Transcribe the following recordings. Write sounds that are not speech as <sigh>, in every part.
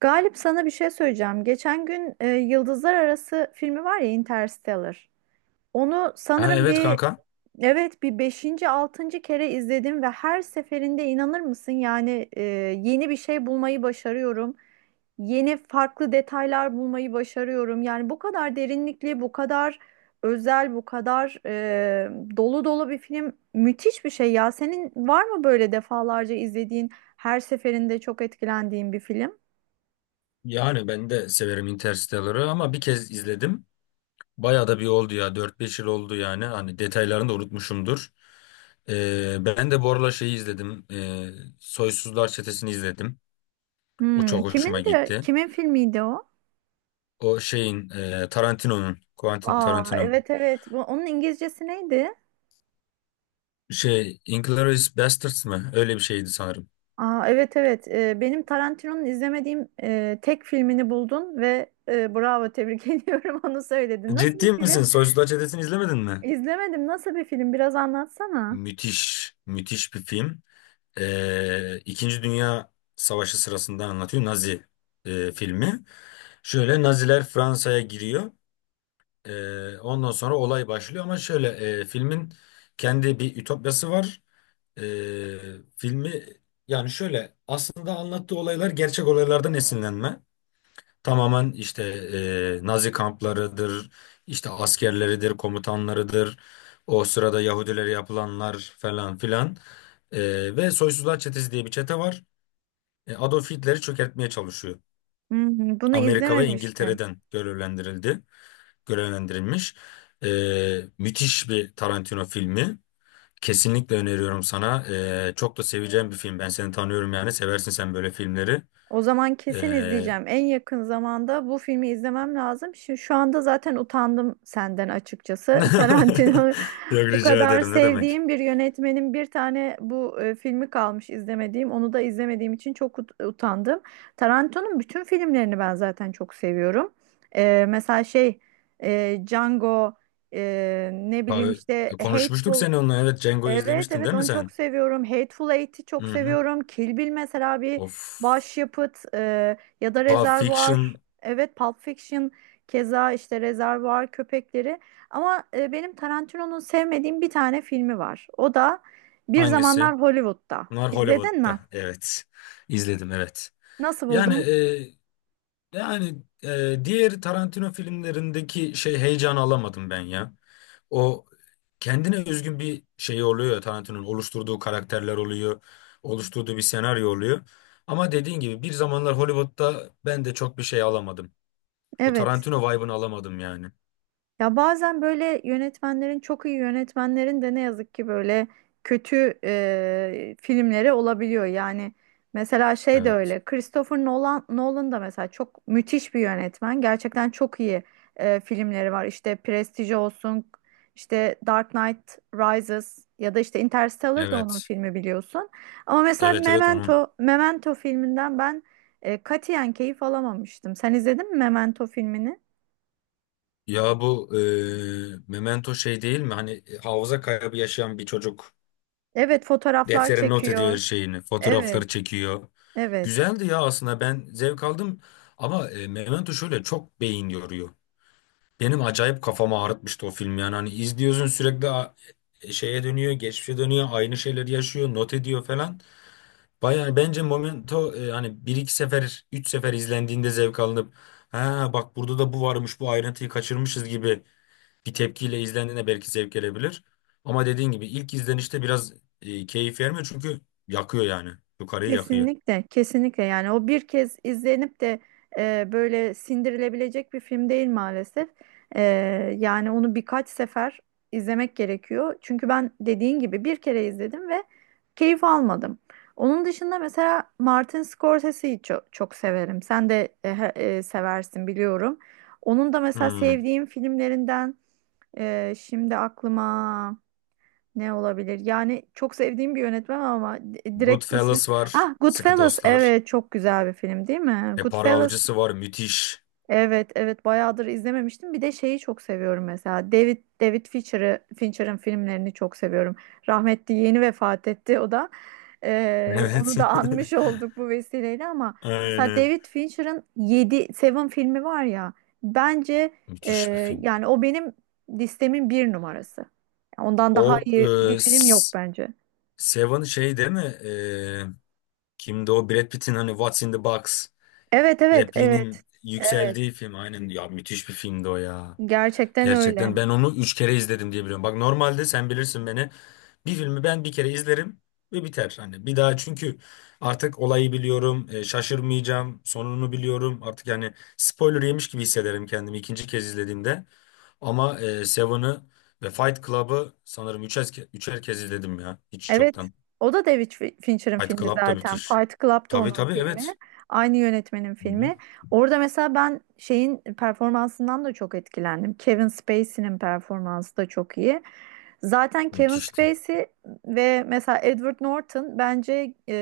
Galip, sana bir şey söyleyeceğim. Geçen gün Yıldızlar Arası filmi var ya, Interstellar. Onu Ha, sanırım evet bir kanka. evet bir beşinci altıncı kere izledim ve her seferinde inanır mısın yani, yeni bir şey bulmayı başarıyorum. Yeni farklı detaylar bulmayı başarıyorum. Yani bu kadar derinlikli, bu kadar özel, bu kadar dolu dolu bir film, müthiş bir şey ya. Senin var mı böyle defalarca izlediğin, her seferinde çok etkilendiğin bir film? Yani ben de severim Interstellar'ı ama bir kez izledim. Bayağı da bir oldu ya. Dört beş yıl oldu yani. Hani detaylarını da unutmuşumdur. Ben de bu aralar şeyi izledim. Soysuzlar Çetesi'ni izledim. O Hmm, çok kimin hoşuma de gitti. kimin filmiydi o? O şeyin Tarantino'nun, Quentin Aa, Tarantino. evet evet. Bu, onun İngilizcesi neydi? Şey, Inglourious Basterds mı? Öyle bir şeydi sanırım. Aa, evet evet. Benim Tarantino'nun izlemediğim tek filmini buldun ve bravo, tebrik <laughs> ediyorum, onu söyledin. Nasıl bir Ciddi film? misin? Soysuzlar Çetesi'ni izlemedin mi? İzlemedim. Nasıl bir film? Biraz anlatsana. Müthiş, müthiş bir film. İkinci Dünya Savaşı sırasında anlatıyor Nazi filmi. Şöyle Naziler Fransa'ya giriyor. Ondan sonra olay başlıyor ama şöyle filmin kendi bir ütopyası var. Ee, Filmi yani şöyle aslında anlattığı olaylar gerçek olaylardan esinlenme. Tamamen işte Nazi kamplarıdır, işte askerleridir, komutanlarıdır, o sırada Yahudilere yapılanlar falan filan. Ve Soysuzlar Çetesi diye bir çete var. Adolf Hitler'i çökertmeye çalışıyor. Hmm, bunu Amerika ve izlememiştim. İngiltere'den görevlendirildi, görevlendirilmiş. E, Müthiş bir Tarantino filmi. Kesinlikle öneriyorum sana. Çok da seveceğin bir film. Ben seni tanıyorum yani. Seversin sen böyle filmleri. O zaman kesin E, izleyeceğim. En yakın zamanda bu filmi izlemem lazım. Şimdi şu anda zaten utandım senden açıkçası. <laughs> Tarantino Yok <laughs> Bu rica kadar ederim ne demek. sevdiğim bir yönetmenin bir tane bu filmi kalmış izlemediğim. Onu da izlemediğim için çok utandım. Tarantino'nun bütün filmlerini ben zaten çok seviyorum. Mesela şey, Django, ne bileyim Abi, işte konuşmuştuk Hateful. seni onunla. Evet, Django Evet izlemiştin evet, değil mi onu çok sen? seviyorum. Hateful Eight'i Hı çok hı. seviyorum. Kill Bill mesela bir Of. başyapıt, ya da Pulp Rezervuar. Fiction Evet, Pulp Fiction, keza işte Rezervuar Köpekleri. Ama benim Tarantino'nun sevmediğim bir tane filmi var. O da Bir hangisi? Zamanlar Hollywood'da. Bunlar İzledin mi? Hollywood'da. Evet. İzledim evet. Nasıl Yani buldun? e, yani diğer Tarantino filmlerindeki şey heyecanı alamadım ben ya. O kendine özgün bir şey oluyor ya, Tarantino'nun oluşturduğu karakterler oluyor, oluşturduğu bir senaryo oluyor. Ama dediğin gibi bir zamanlar Hollywood'da ben de çok bir şey alamadım. O Evet. Tarantino vibe'ını alamadım yani. Ya bazen böyle yönetmenlerin, çok iyi yönetmenlerin de ne yazık ki böyle kötü filmleri olabiliyor. Yani mesela şey de Evet. öyle. Christopher Nolan da mesela çok müthiş bir yönetmen. Gerçekten çok iyi filmleri var. İşte Prestige olsun, işte Dark Knight Rises ya da işte Interstellar da onun Evet. filmi biliyorsun. Ama mesela Evet evet onun. Memento filminden ben katiyen keyif alamamıştım. Sen izledin mi Memento filmini? Ya bu Memento şey değil mi? Hani hafıza kaybı yaşayan bir çocuk Evet, fotoğraflar deftere not ediyor çekiyor. her şeyini. Fotoğrafları Evet, çekiyor. evet. Güzeldi ya, aslında ben zevk aldım. Ama Memento şöyle çok beyin yoruyor. Benim acayip kafamı ağrıtmıştı o film yani. Hani izliyorsun sürekli şeye dönüyor, geçmişe dönüyor, aynı şeyleri yaşıyor, not ediyor falan. Bayağı bence Momento, hani bir iki sefer, üç sefer izlendiğinde zevk alınıp ha bak burada da bu varmış, bu ayrıntıyı kaçırmışız gibi bir tepkiyle izlendiğinde belki zevk gelebilir. Ama dediğin gibi ilk izlenişte biraz keyif vermiyor çünkü yakıyor yani. Yukarıyı yakıyor. Kesinlikle, kesinlikle. Yani o bir kez izlenip de böyle sindirilebilecek bir film değil maalesef. E, Yani onu birkaç sefer izlemek gerekiyor. Çünkü ben dediğin gibi bir kere izledim ve keyif almadım. Onun dışında mesela Martin Scorsese'yi çok, çok severim. Sen de seversin biliyorum. Onun da mesela Hmm. sevdiğim filmlerinden şimdi aklıma. Ne olabilir? Yani çok sevdiğim bir yönetmen ama direkt ismi. Goodfellas var, Ah, Sıkı Goodfellas. Dostlar. Evet, çok güzel bir film değil mi? E Para Goodfellas. Avcısı var, müthiş. <laughs> Evet, evet, bayağıdır izlememiştim. Bir de şeyi çok seviyorum mesela. David Fincher'ın filmlerini çok seviyorum. Rahmetli yeni vefat etti o da. Onu Evet. da anmış olduk bu vesileyle, ama <laughs> mesela Aynen. David Fincher'ın yedi, Seven filmi var ya. Bence, e, Müthiş bir film. yani o benim listemin bir numarası. Ondan daha O iyi e, bir film yok S- bence. Seven şey değil mi? Kimdi o? Brad Pitt'in hani What's in the Box Evet, evet, evet. repliğinin Evet. yükseldiği film. Aynen ya, müthiş bir filmdi o ya. Gerçekten Gerçekten öyle. ben onu üç kere izledim diye biliyorum. Bak normalde sen bilirsin beni. Bir filmi ben bir kere izlerim ve biter. Hani bir daha çünkü artık olayı biliyorum, şaşırmayacağım, sonunu biliyorum. Artık yani spoiler yemiş gibi hissederim kendimi ikinci kez izlediğimde. Ama Seven'ı ve Fight Club'ı sanırım üçer kez izledim ya hiç Evet. çoktan. O da David Fincher'ın Fight filmi Club da zaten. müthiş. Fight Club'da Tabii onun tabii filmi. evet. Aynı yönetmenin Hı hı. filmi. Orada mesela ben şeyin performansından da çok etkilendim. Kevin Spacey'nin performansı da çok iyi. Zaten Kevin Müthişti. Spacey ve mesela Edward Norton bence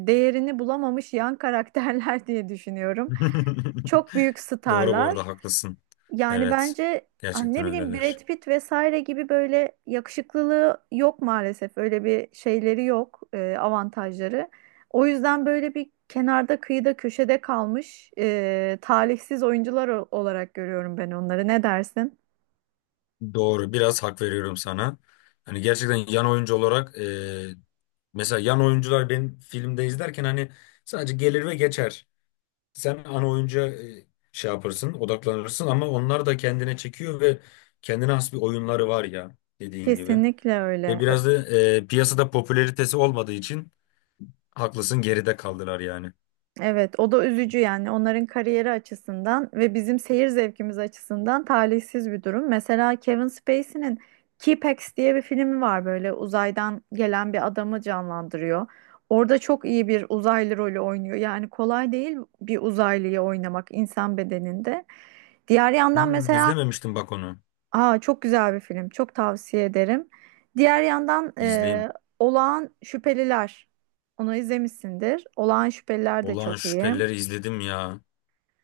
değerini bulamamış yan karakterler <laughs> diye düşünüyorum. <laughs> Çok büyük Doğru bu starlar. arada, haklısın. Yani Evet. bence hani Gerçekten ne bileyim öyleler. Brad Pitt vesaire gibi böyle yakışıklılığı yok maalesef. Öyle bir şeyleri yok, avantajları. O yüzden böyle bir kenarda, kıyıda, köşede kalmış talihsiz oyuncular olarak görüyorum ben onları. Ne dersin? Doğru. Biraz hak veriyorum sana. Hani gerçekten yan oyuncu olarak, mesela yan oyuncular benim filmde izlerken hani sadece gelir ve geçer. Sen ana oyuncuya şey yaparsın, odaklanırsın ama onlar da kendine çekiyor ve kendine has bir oyunları var ya dediğin gibi. Kesinlikle Ve öyle. biraz da piyasada popülaritesi olmadığı için haklısın, geride kaldılar yani. Evet, o da üzücü yani onların kariyeri açısından ve bizim seyir zevkimiz açısından talihsiz bir durum. Mesela Kevin Spacey'nin t diye bir filmi var, böyle uzaydan gelen bir adamı canlandırıyor. Orada çok iyi bir uzaylı rolü oynuyor. Yani kolay değil bir uzaylıyı oynamak insan bedeninde. Diğer yandan Hmm, mesela, izlememiştim bak onu. aa çok güzel bir film. Çok tavsiye ederim. Diğer yandan İzleyeyim. Olağan Şüpheliler. Onu izlemişsindir. Olağan Şüpheliler de Olağan çok iyi. Şüphelileri izledim ya.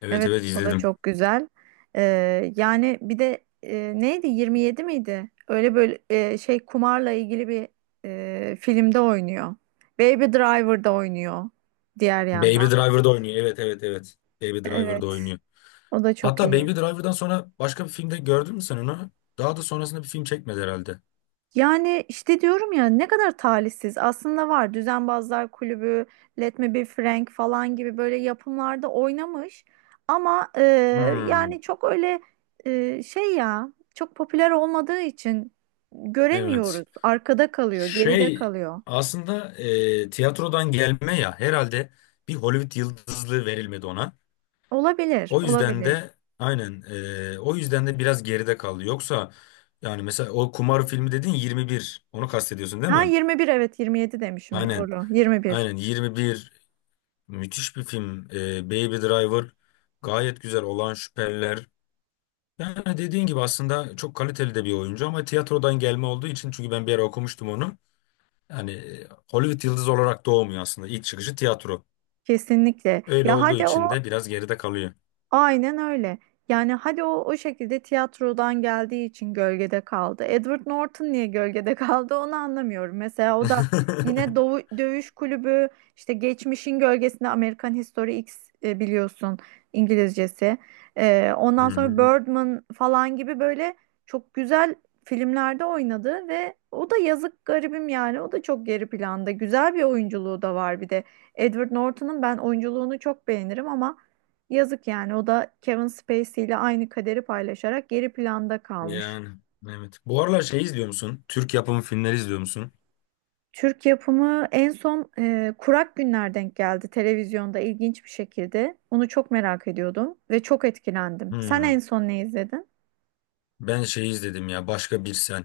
Evet Evet, evet o da izledim. çok güzel. Yani bir de neydi, 27 miydi? Öyle böyle şey, kumarla ilgili bir filmde oynuyor. Baby Driver'da oynuyor diğer Baby yandan. Driver'da oynuyor. Evet evet evet. Baby Driver'da Evet, oynuyor. o da çok Hatta Baby iyi. Driver'dan sonra başka bir filmde gördün mü sen onu? Daha da sonrasında bir film çekmedi herhalde. Yani işte diyorum ya ne kadar talihsiz. Aslında var Düzenbazlar Kulübü, Let Me Be Frank falan gibi böyle yapımlarda oynamış. Ama Hmm, yani çok öyle, şey ya çok popüler olmadığı için evet. göremiyoruz. Arkada kalıyor, geride Şey kalıyor. aslında tiyatrodan gelme ya. Herhalde bir Hollywood yıldızlığı verilmedi ona. Olabilir, O yüzden olabilir. de aynen o yüzden de biraz geride kaldı. Yoksa yani mesela o kumar filmi dedin 21. Onu kastediyorsun değil Ha, mi? 21, evet 27 demişim, Aynen. doğru. 21 Aynen 21 müthiş bir film. Baby Driver, gayet güzel, olan şüpheliler. Yani dediğin gibi aslında çok kaliteli de bir oyuncu ama tiyatrodan gelme olduğu için, çünkü ben bir ara okumuştum onu. Yani Hollywood yıldızı olarak doğmuyor aslında. İlk çıkışı tiyatro. kesinlikle. Öyle Ya olduğu hadi o. için de biraz geride kalıyor. Aynen öyle. Yani hadi o şekilde tiyatrodan geldiği için gölgede kaldı. Edward Norton niye gölgede <laughs> kaldı onu anlamıyorum. Mesela <laughs> o da Hı yine Doğu, Dövüş Kulübü, işte geçmişin gölgesinde, American History X, biliyorsun İngilizcesi. Ondan sonra hı. Birdman falan gibi böyle çok güzel filmlerde oynadı ve o da yazık, garibim, yani o da çok geri planda. Güzel bir oyunculuğu da var bir de. Edward Norton'un ben oyunculuğunu çok beğenirim ama. Yazık yani, o da Kevin Spacey ile aynı kaderi paylaşarak geri planda kalmış. Yani evet. Bu aralar şey izliyor musun? Türk yapımı filmleri izliyor musun? Türk yapımı en son Kurak Günler denk geldi televizyonda ilginç bir şekilde. Onu çok merak ediyordum ve çok etkilendim. Sen en Hmm. son ne izledin? Ben şey izledim ya, Başka Bir Sen.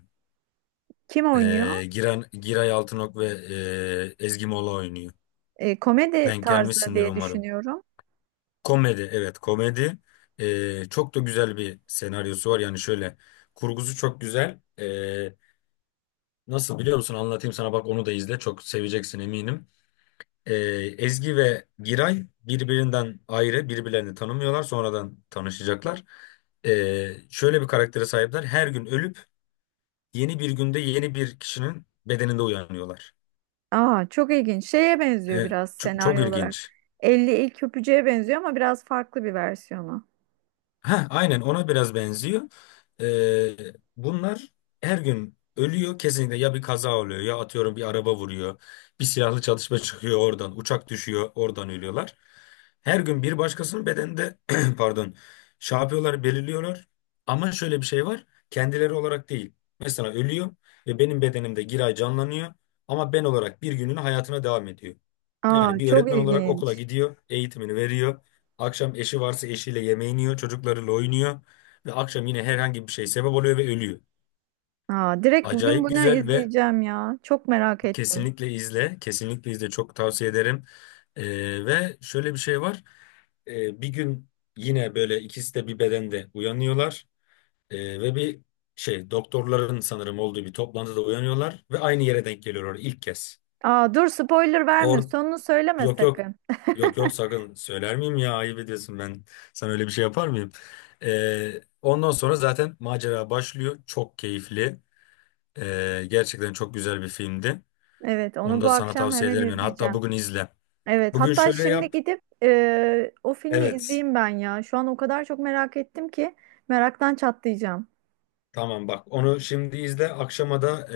Kim oynuyor? Giray Altınok ve Ezgi Mola oynuyor. Komedi Denk tarzı gelmişsindir diye umarım. düşünüyorum. Komedi, evet komedi. Çok da güzel bir senaryosu var. Yani şöyle kurgusu çok güzel. Nasıl biliyor musun? Anlatayım sana, bak onu da izle. Çok seveceksin eminim. Ee, Ezgi ve Giray birbirinden ayrı, birbirlerini tanımıyorlar. Sonradan tanışacaklar. Şöyle bir karaktere sahipler. Her gün ölüp yeni bir günde yeni bir kişinin bedeninde uyanıyorlar. Aa, çok ilginç. Şeye benziyor Ee, biraz Çok senaryo olarak. ilginç. Elli ilk öpücüğe benziyor ama biraz farklı bir versiyonu. Heh, aynen ona biraz benziyor. Ee, Bunlar her gün ölüyor kesinlikle, ya bir kaza oluyor ya atıyorum bir araba vuruyor. Bir silahlı çalışma <laughs> çıkıyor, oradan uçak düşüyor, oradan ölüyorlar. Her gün bir başkasının bedeninde <clears throat> pardon, şey yapıyorlar, belirliyorlar. Ama şöyle bir şey var, kendileri olarak değil. Mesela ölüyor ve benim bedenimde Giray canlanıyor ama ben olarak bir gününü hayatına devam ediyor. Yani Aa, bir çok öğretmen olarak okula ilginç. gidiyor, eğitimini veriyor. Akşam eşi varsa eşiyle yemeğini yiyor, çocuklarıyla oynuyor ve akşam yine herhangi bir şey sebep oluyor ve ölüyor. Aa, direkt bugün Acayip bunu güzel ve izleyeceğim ya. Çok merak ettim. kesinlikle izle, kesinlikle izle, çok tavsiye ederim. Ve şöyle bir şey var. Bir gün yine böyle ikisi de bir bedende uyanıyorlar. Ve bir şey doktorların sanırım olduğu bir toplantıda uyanıyorlar ve aynı yere denk geliyorlar ilk kez. Aa, dur, spoiler verme. Sonunu söyleme Yok yok. sakın. Yok yok, sakın söyler miyim ya, ayıp ediyorsun, ben sana öyle bir şey yapar mıyım? Ondan sonra zaten macera başlıyor, çok keyifli. Gerçekten çok güzel bir filmdi, Evet, onu onu da bu sana akşam tavsiye hemen ederim yani, hatta izleyeceğim. bugün izle. Evet, Bugün hatta şöyle şimdi yap, gidip o filmi evet, izleyeyim ben ya. Şu an o kadar çok merak ettim ki meraktan çatlayacağım. tamam bak, onu şimdi izle, akşama da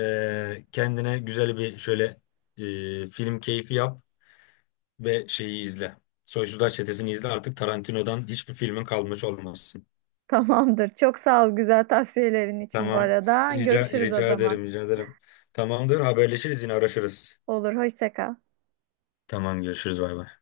kendine güzel bir şöyle film keyfi yap ve şeyi izle. Soysuzlar Çetesi'ni izle, artık Tarantino'dan hiçbir filmin kalmış olmasın. Tamamdır. Çok sağ ol, güzel tavsiyelerin için bu Tamam. arada. Rica, Görüşürüz o rica zaman. ederim, rica ederim. Tamamdır, haberleşiriz yine araşırız. Olur, hoşça kal. Tamam, görüşürüz, bay bay.